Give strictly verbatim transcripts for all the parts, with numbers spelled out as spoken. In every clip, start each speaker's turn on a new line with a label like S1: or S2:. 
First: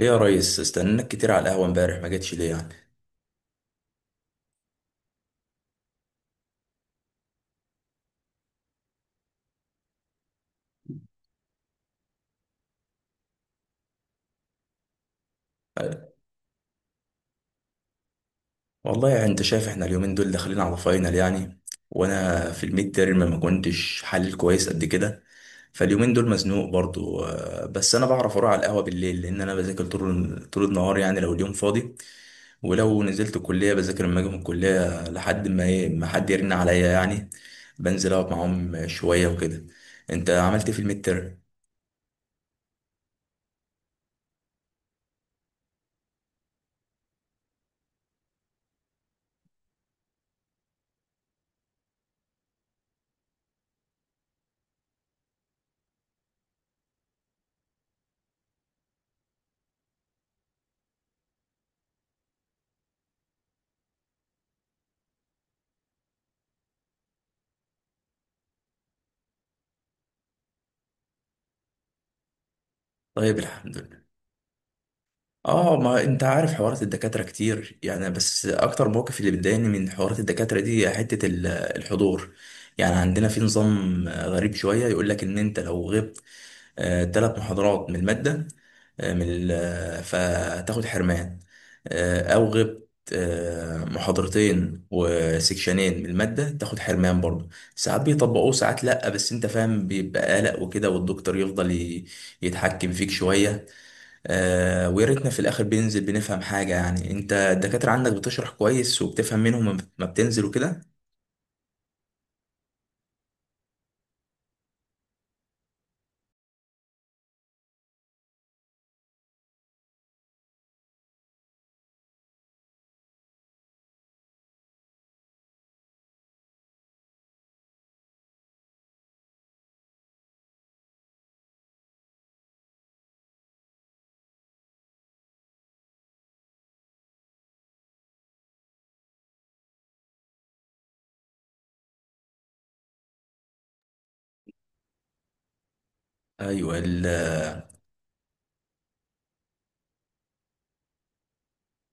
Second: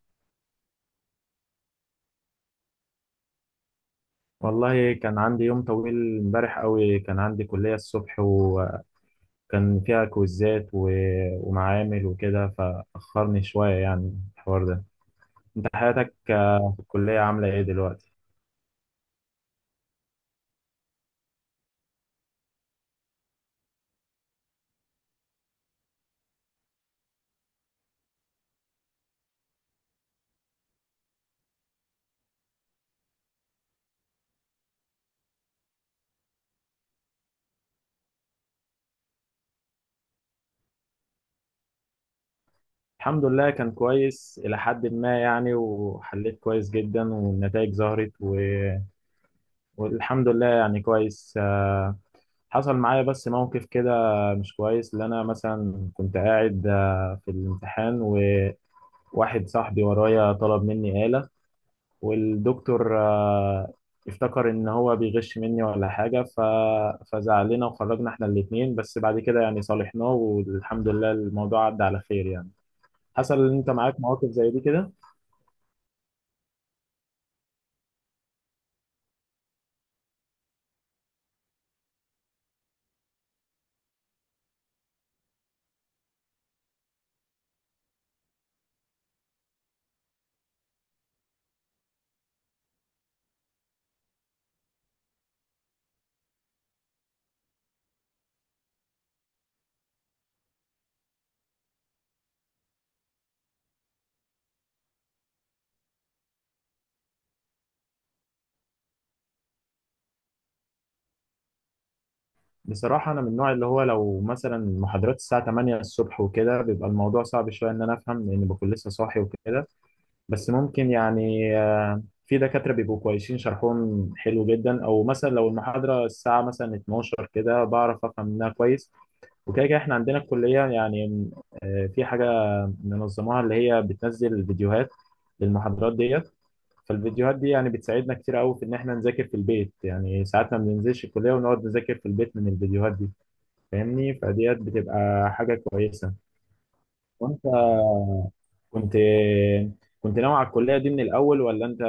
S1: ايه يا ريس، استناك كتير على القهوة امبارح. ما جتش ليه يعني؟
S2: والله كان عندي يوم طويل امبارح قوي. كان عندي كلية الصبح وكان فيها كويزات و... ومعامل وكده، فأخرني شوية يعني الحوار ده. انت
S1: أه،
S2: حياتك، آه، في الكلية عاملة ايه دلوقتي؟
S1: والله يعني انت شايف احنا اليومين دول داخلين على فاينل يعني. وانا في الميد تيرم ما كنتش حلل كويس قد كده. فاليومين دول مزنوق برضو أه، بس انا بعرف اروح على القهوة بالليل، لان انا بذاكر طول طول النهار يعني. لو اليوم فاضي ولو نزلت الكلية بذاكر لما اجي من الكلية لحد ما ايه، ما حد يرن عليا يعني، بنزل اقعد معاهم شوية وكده. انت عملت ايه في الميد تيرم؟
S2: الحمد لله كان كويس إلى حد ما يعني، وحليت كويس جدا والنتائج ظهرت و... والحمد لله يعني كويس. آه، حصل معايا بس موقف كده مش كويس، اللي أنا مثلا كنت قاعد آه، في الامتحان، وواحد صاحبي ورايا طلب مني آلة، والدكتور آه، افتكر ان هو بيغش مني ولا حاجه ف... فزعلنا وخرجنا احنا الاثنين، بس بعد كده يعني صالحناه، والحمد لله الموضوع عدى على خير يعني.
S1: طيب،
S2: حصل ان انت
S1: الحمد
S2: معاك
S1: لله.
S2: مواقف زي دي كده؟
S1: اه، ما انت عارف حوارات الدكاترة كتير يعني، بس اكتر موقف اللي بيضايقني من حوارات الدكاترة دي حتة ال- الحضور. يعني عندنا في نظام آه، غريب شوية، يقول لك ان انت لو غبت ثلاث محاضرات من المادة، آه، من ال- آه، فتاخد حرمان، آه، او غبت آه، محاضرتين وسكشنين من المادة تاخد حرمان برضه. ساعات بيطبقوه ساعات لأ، بس انت فاهم بيبقى قلق وكده، والدكتور يفضل ي- يتحكم فيك شوية. آه، ويا ريتنا في الاخر بننزل بنفهم حاجه يعني. انت الدكاتره عندك بتشرح كويس وبتفهم منهم لما ما بتنزل وكده.
S2: بصراحه انا من النوع اللي هو لو مثلا محاضرات الساعه ثمانية الصبح وكده بيبقى الموضوع صعب شويه ان انا افهم، لان بكون لسه صاحي وكده. بس ممكن يعني، آه، في دكاترة بيبقوا كويسين شرحهم حلو جدا، او مثلا لو المحاضرة الساعة مثلا اتناشر كده بعرف افهم منها كويس. وكده كده احنا عندنا الكلية يعني آه، في حاجة منظموها، اللي هي بتنزل فيديوهات للمحاضرات ديت. فالفيديوهات دي يعني بتساعدنا كتير قوي في ان احنا نذاكر في البيت، يعني ساعات ما بننزلش الكلية ونقعد نذاكر في البيت من الفيديوهات دي. فاهمني؟ فديت بتبقى حاجة كويسة.
S1: ايوه ال-
S2: وانت كنت كنت ناوي على الكلية دي من الاول، ولا انت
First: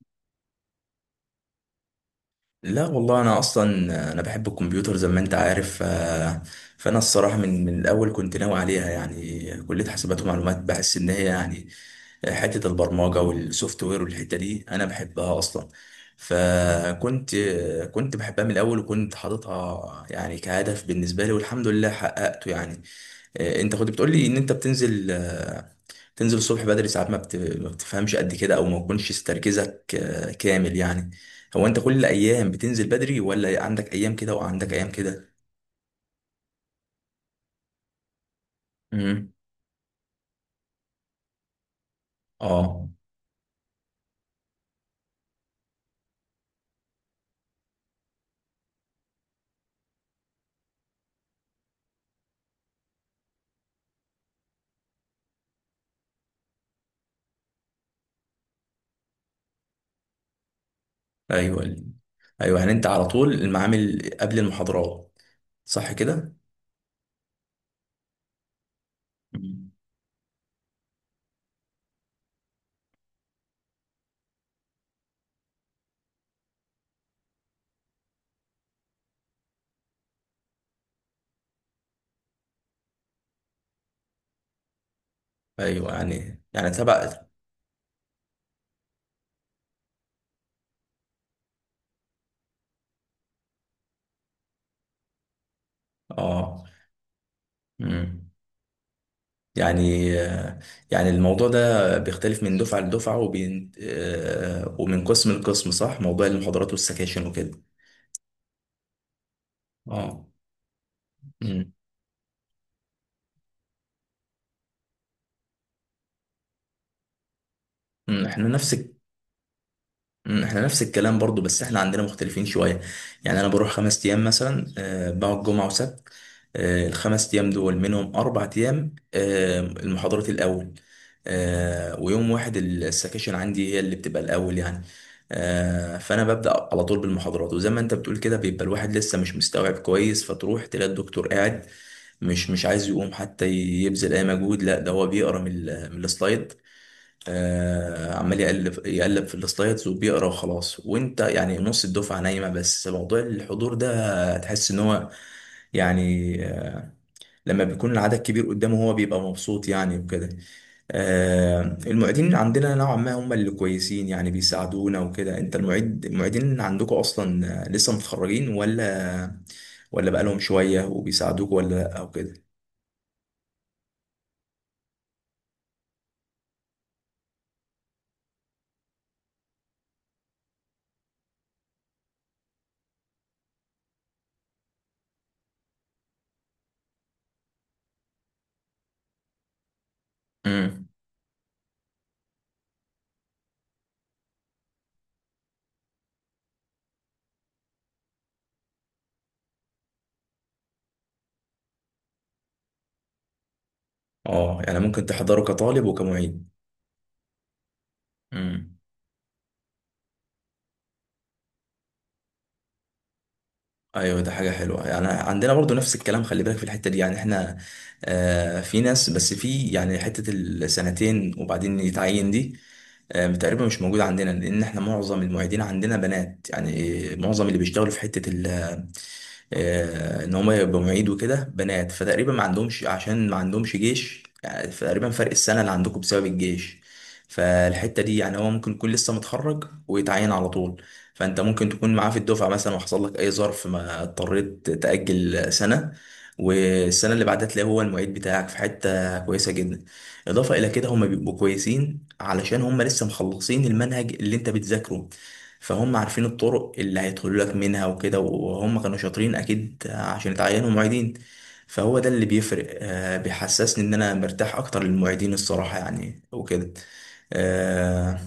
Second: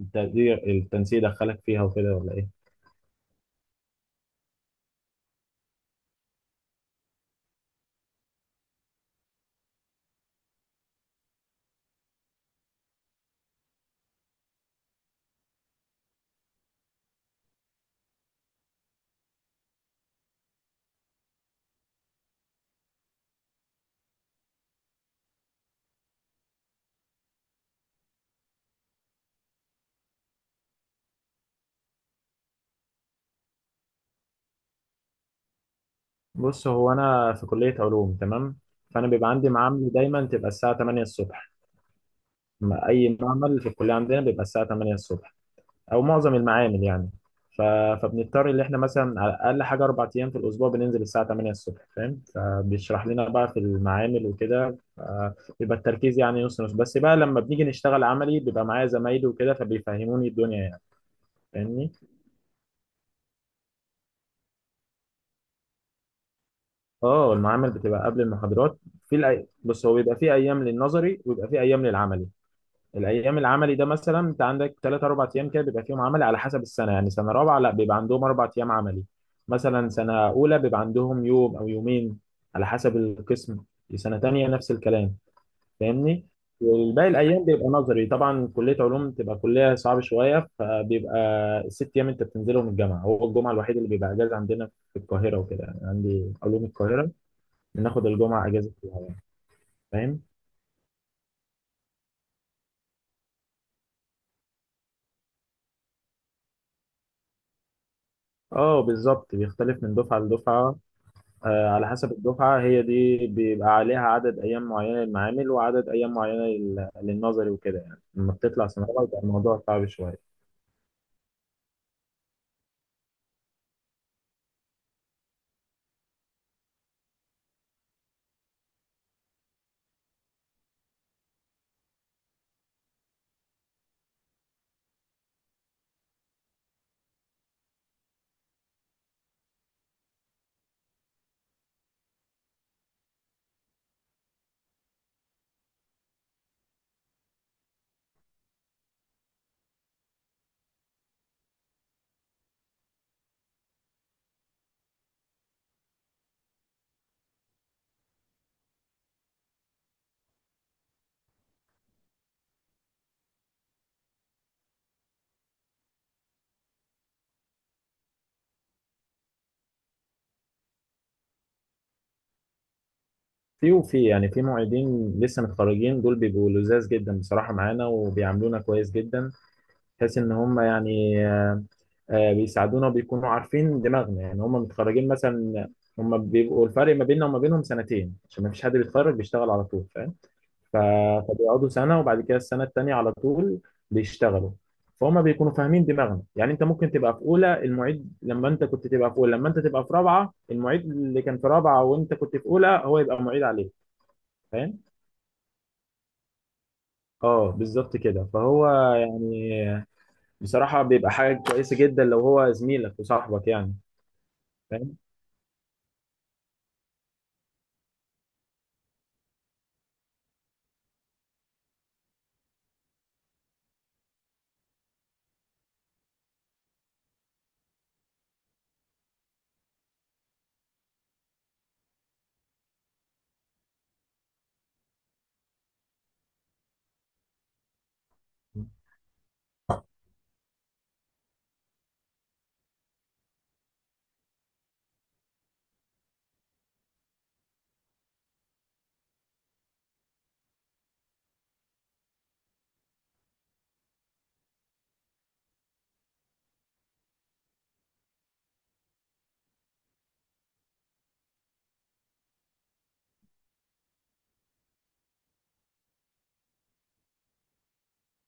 S2: التقدير التنسيق دخلك فيها وكده ولا ايه؟
S1: لا والله، انا اصلا انا بحب الكمبيوتر زي ما انت عارف. آه، فانا الصراحه من من الاول كنت ناوي عليها يعني. كليه حاسبات ومعلومات، بحس ان هي يعني حته البرمجه والسوفت وير والحته دي انا بحبها اصلا. فكنت كنت بحبها من الاول، وكنت حاططها يعني كهدف بالنسبه لي، والحمد لله حققته يعني. آه، انت كنت بتقول لي ان انت بتنزل آه، تنزل الصبح بدري، ساعات ما بت- ما بتفهمش قد كده، او ما بيكونش تركيزك آه، كامل يعني. هو انت كل الايام بتنزل بدري، ولا عندك ايام كده وعندك ايام كده؟
S2: بص، هو انا في كلية علوم تمام، فانا بيبقى
S1: امم.
S2: عندي معامل دايما تبقى الساعة ثمانية الصبح. ما-
S1: اه.
S2: اي معمل في الكليه عندنا بيبقى الساعه ثمانية الصبح، او معظم المعامل يعني ف... فبنضطر ان احنا مثلا على اقل حاجه اربع ايام في الاسبوع بننزل الساعه التامنة الصبح، فاهم، فبيشرح لنا بقى في المعامل وكده ف- بيبقى التركيز يعني نص نص، بس بقى لما بنيجي نشتغل عملي بيبقى معايا زمايلي وكده فبيفهموني الدنيا يعني.
S1: ايوه ال-
S2: فاهمني.
S1: ايوه يعني، انت على طول المعامل قبل المحاضرات صح كده؟
S2: اه، المعامل بتبقى قبل المحاضرات. في الأي...
S1: مم.
S2: بص، هو بيبقى في ايام للنظري وبيبقى في ايام للعملي. الايام العملي ده مثلا انت عندك ثلاث اربع ايام كده بيبقى فيهم عملي، على حسب السنه يعني. سنه رابعه لا بيبقى عندهم اربع ايام عملي، مثلا سنه اولى بيبقى عندهم يوم او يومين، على حسب القسم. سنه تانية نفس الكلام.
S1: ايوه
S2: فاهمني.
S1: يعني يعني
S2: والباقي
S1: تبع.
S2: الايام بيبقى نظري. طبعا كليه علوم تبقى كليه صعبه شويه، فبيبقى الست ايام انت بتنزلهم الجامعه، هو الجمعه الوحيد اللي بيبقى اجازه عندنا في القاهره وكده، يعني عندي
S1: اه.
S2: علوم القاهره، بناخد
S1: مم.
S2: الجمعه اجازه فيها.
S1: يعني
S2: فاهم.
S1: يعني الموضوع ده بيختلف من دفعة لدفعة وبين آه، ومن قسم لقسم صح؟ موضوع المحاضرات والسكاشن وكده.
S2: اه بالظبط، بيختلف من دفعه
S1: اه.
S2: لدفعه. آه،
S1: أمم.
S2: على حسب الدفعة هي دي بيبقى عليها عدد أيام معينة للمعامل وعدد أيام معينة لل- للنظري وكده، يعني
S1: أمم،
S2: لما
S1: احنا
S2: بتطلع
S1: نفس
S2: سنة أولى بيبقى الموضوع صعب شوية.
S1: مم، احنا نفس الكلام برضو، بس احنا عندنا مختلفين شوية. يعني انا بروح خمس ايام مثلا، آه، بقعد جمعة وسبت. آه، الخمس ايام دول منهم اربع ايام آه، المحاضرات الاول، آه، ويوم واحد السكاشن عندي هي اللي بتبقى الاول يعني. آه، فانا ببدأ على طول بالمحاضرات، وزي ما انت بتقول كده بيبقى الواحد لسه مش مستوعب كويس، فتروح تلاقي الدكتور قاعد مش مش عايز يقوم حتى يبذل اي مجهود. لا، ده هو بيقرا من ال- من السلايد. آه، عمال يقلب يقلب في السلايدز وبيقرا وخلاص، وانت يعني نص الدفعه نايمه. بس موضوع الحضور ده تحس ان هو يعني، آه، لما بيكون العدد كبير قدامه هو بيبقى مبسوط يعني وكده. آه، المعيدين عندنا نوعا ما هم اللي كويسين يعني، بيساعدونا وكده. انت المعيد، المعيدين عندكم اصلا آه، لسه متخرجين، ولا ولا بقالهم شويه وبيساعدوك ولا لا او كده؟
S2: في وفي يعني في معيدين لسه متخرجين، دول بيبقوا لزاز جدا بصراحة معانا وبيعاملونا كويس جدا، بحيث إن هم يعني، آه، آه، بيساعدونا وبيكونوا عارفين دماغنا. يعني هم متخرجين مثلا، هم بيبقوا الفرق ما بيننا وما بينهم سنتين، عشان ما فيش حد بيتخرج بيشتغل على طول ف-
S1: امم.
S2: فبيقعدوا سنة وبعد كده السنة التانية على طول بيشتغلوا. فهم بيكونوا فاهمين دماغنا، يعني انت ممكن تبقى في اولى المعيد لما انت كنت تبقى في اولى، لما انت تبقى في رابعة المعيد اللي كان في رابعة وانت كنت في اولى هو يبقى معيد عليك.
S1: اه،
S2: فاهم.
S1: يعني ممكن تحضره كطالب وكمعيد.
S2: اه بالظبط كده. فهو
S1: امم.
S2: يعني بصراحة بيبقى حاجة كويسة جدا لو هو زميلك وصاحبك يعني.
S1: ايوه، ده حاجه حلوه
S2: فاهم.
S1: يعني، عندنا برضو نفس الكلام. خلي بالك في الحته دي يعني احنا، آه في ناس، بس في يعني حته السنتين وبعدين يتعين دي آه تقريبا مش موجوده عندنا. لان احنا معظم المعيدين عندنا بنات يعني، معظم اللي بيشتغلوا في حته آه، ان هم يبقوا معيد وكده بنات، فتقريبا ما عندهمش، عشان ما عندهمش جيش يعني. تقريبا فرق السنه اللي عندكم بسبب الجيش. فالحته دي يعني هو ممكن يكون لسه متخرج ويتعين على طول، فانت ممكن تكون معاه في الدفعه مثلا، وحصل لك اي ظرف ما اضطريت تاجل سنه، والسنه اللي بعدها تلاقيه هو المعيد بتاعك في حته كويسه جدا. اضافه الى كده هم بيبقوا كويسين علشان هم لسه مخلصين المنهج اللي انت بتذاكره، فهم عارفين الطرق اللي هيدخلوا لك منها وكده، وهم كانوا شاطرين اكيد عشان اتعينوا معيدين. فهو ده اللي بيفرق آه، بيحسسني ان انا مرتاح اكتر للمعيدين الصراحة يعني وكده. آه،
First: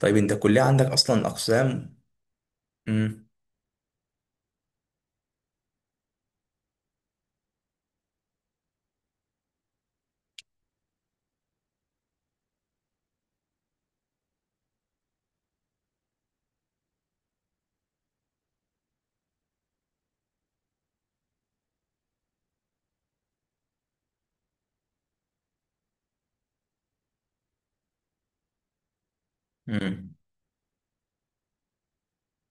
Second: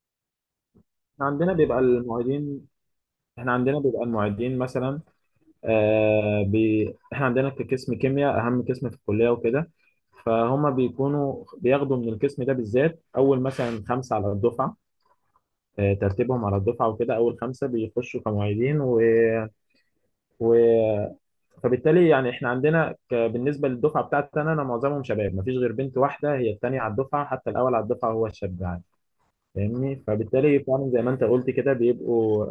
S1: طيب انت الكلية عندك اصلا
S2: احنا عندنا بيبقى
S1: اقسام؟
S2: المعيدين
S1: امم.
S2: احنا عندنا بيبقى المعيدين مثلا، آه بي... احنا عندنا كقسم كيمياء اهم قسم في الكليه وكده، فهم بيكونوا بياخدوا من القسم ده بالذات اول مثلا خمسه على الدفعه، آه ترتيبهم على الدفعه وكده، اول خمسه بيخشوا كمعيدين و... و... فبالتالي يعني احنا عندنا ك... بالنسبه للدفعه بتاعتنا انا معظمهم شباب، مفيش غير بنت واحده هي الثانيه على الدفعه، حتى الاول على الدفعه هو الشاب يعني. فاهمني.
S1: امم.
S2: فبالتالي فعلا زي ما انت قلت كده بيبقوا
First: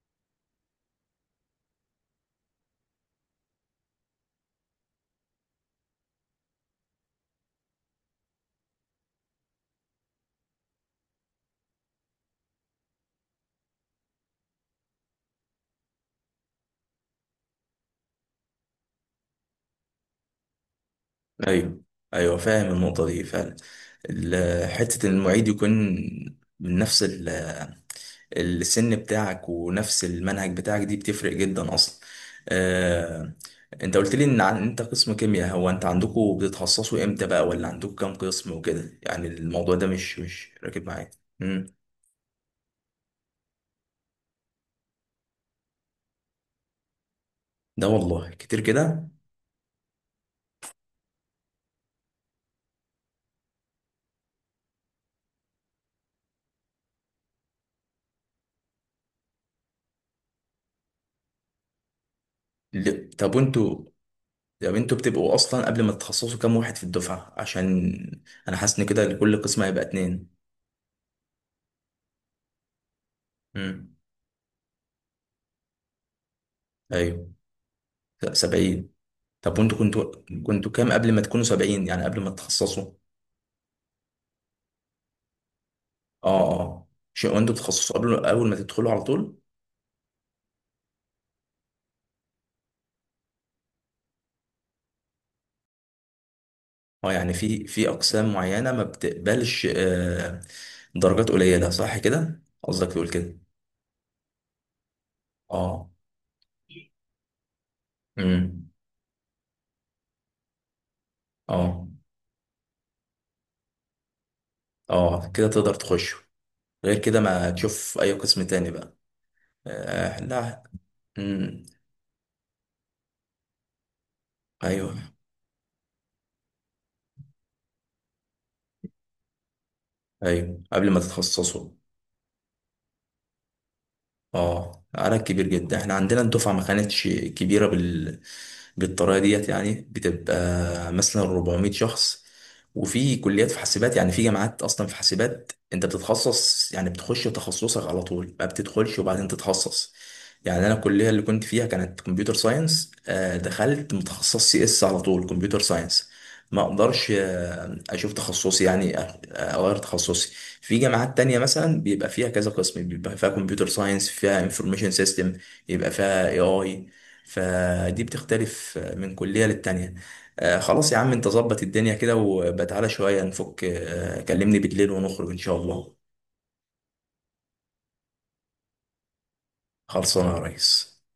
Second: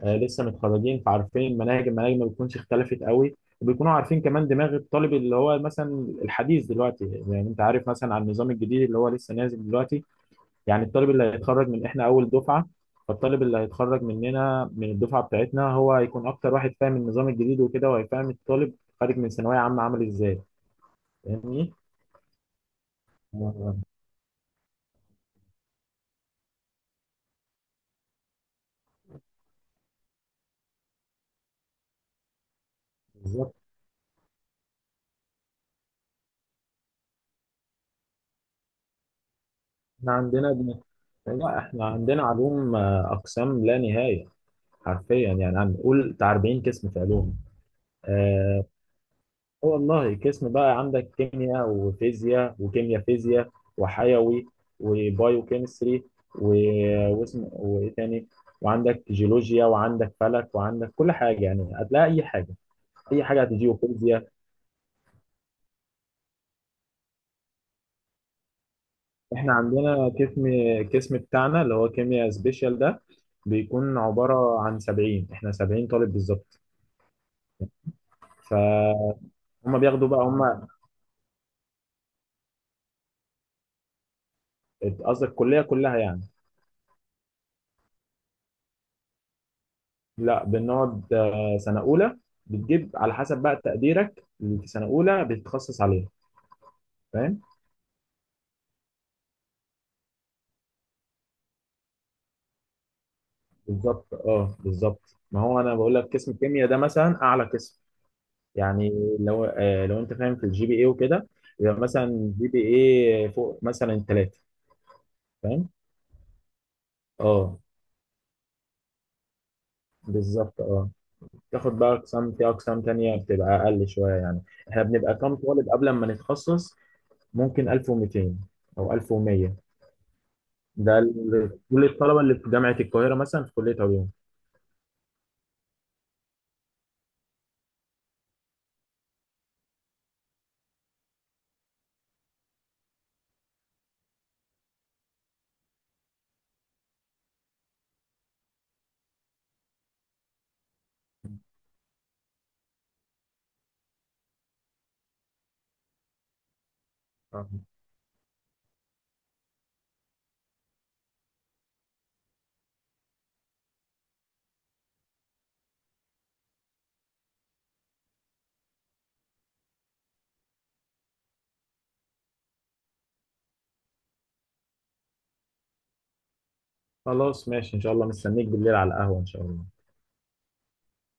S2: آه، لسه متخرجين، فعارفين المناهج المناهج ما بتكونش اختلفت قوي، وبيكونوا عارفين كمان دماغ الطالب اللي هو مثلا الحديث دلوقتي، زي ما انت عارف مثلا عن النظام الجديد اللي هو لسه نازل دلوقتي. يعني الطالب اللي هيتخرج من احنا اول دفعة، فالطالب اللي هيتخرج مننا من الدفعة بتاعتنا هو هيكون اكتر واحد فاهم النظام الجديد وكده، وهيفهم الطالب خارج من ثانوية عامة عامل ازاي. فاهمني؟
S1: ايوه. ايوه فاهم النقطة دي فعلا.
S2: آه،
S1: ال- حتة إن المعيد يكون من نفس السن بتاعك ونفس المنهج بتاعك دي بتفرق جدا اصلا. آه،
S2: بالظبط.
S1: انت قلت لي ان عن- انت قسم كيمياء. هو انت عندكم بتتخصصوا امتى بقى، ولا عندكم كام قسم وكده يعني؟ الموضوع ده
S2: احنا
S1: مش مش
S2: عندنا،
S1: راكب معايا.
S2: لا
S1: امم.
S2: احنا عندنا علوم آه، اقسام لا نهاية، حرفيا يعني عم قول بتاع أربعين قسم في علوم.
S1: ده والله كتير
S2: آه
S1: كده.
S2: والله، قسم بقى عندك كيمياء وفيزياء وكيمياء فيزياء وحيوي وبايوكيمستري و... واسم وايه تاني، وعندك جيولوجيا وعندك فلك وعندك كل حاجه، يعني هتلاقي اي حاجه،
S1: ل-
S2: اي
S1: طب
S2: حاجه هتجي
S1: وانتوا،
S2: وفيزياء.
S1: طب انتوا بتبقوا اصلا قبل ما تتخصصوا كام واحد في الدفعة، عشان انا حاسس ان كده لكل
S2: احنا
S1: قسم هيبقى
S2: عندنا
S1: اتنين.
S2: قسم قسم بتاعنا اللي هو كيمياء سبيشال ده
S1: امم.
S2: بيكون عباره عن سبعين، احنا سبعين طالب بالظبط.
S1: ايوه. لا، سبعين.
S2: فهم
S1: طب وانتوا
S2: بياخدوا
S1: كنتوا،
S2: بقى هم.
S1: كنتوا كام قبل ما تكونوا سبعين يعني، قبل ما تتخصصوا؟
S2: قصدك الكليه كلها يعني؟
S1: اه. اه شيء، وانتوا بتتخصصوا قبل، اول ما تدخلوا على طول؟
S2: لا بنقعد آه، سنة أولى، بتجيب على حسب بقى تقديرك اللي في سنة أولى بتتخصص عليها.
S1: اه يعني
S2: فاهم؟
S1: في في اقسام معينه ما بتقبلش آه درجات قليله صح كده، قصدك تقول كده؟
S2: بالظبط اه، بالظبط. ما هو أنا
S1: اه.
S2: بقول لك قسم الكيمياء ده مثلا أعلى قسم
S1: امم.
S2: يعني، لو آه، لو أنت فاهم في الجي بي إيه وكده، يبقى
S1: اه.
S2: مثلا جي بي إيه فوق مثلا التلاتة.
S1: اه كده
S2: فاهم؟
S1: تقدر تخش، غير كده ما
S2: اه
S1: تشوف اي قسم تاني بقى. آه
S2: بالظبط
S1: لا.
S2: اه.
S1: امم.
S2: تاخد بقى أقسام، في أقسام تانية بتبقى أقل شوية يعني. احنا
S1: ايوه.
S2: بنبقى كام طالب قبل ما نتخصص؟ ممكن ألف ومائتين أو ألف ومية.
S1: ايوه قبل
S2: ده
S1: ما
S2: ال-
S1: تتخصصوا.
S2: كل الطلبة اللي في جامعة القاهرة مثلا في كلية علوم.
S1: اه، عدد كبير جدا. احنا عندنا الدفعة ما كانتش كبيرة بال... بالطريقة ديت يعني. بتبقى مثلا أربعمائة شخص. وفي كليات في حاسبات يعني، في جامعات اصلا في حاسبات انت بتتخصص يعني، بتخش تخصصك على طول، ما بتدخلش وبعدين تتخصص. يعني انا الكلية اللي كنت فيها كانت كمبيوتر ساينس، آه، دخلت متخصص سي اس على طول، كمبيوتر ساينس. ما اقدرش
S2: آه.
S1: آه، اشوف تخصصي يعني، آه، اغير تخصصي. في جامعات تانية مثلا بيبقى فيها كذا قسم، بيبقى فيها كمبيوتر ساينس، فيها انفورميشن سيستم، يبقى فيها اي اي. فدي بتختلف من كلية للتانية. آه خلاص يا عم، انت ظبط الدنيا كده، وبتعالى شوية نفك. آه كلمني بالليل ونخرج ان شاء الله.
S2: خلاص ماشي إن شاء الله، مستنيك بالليل على القهوة إن شاء الله.
S1: خلصانة يا ريس.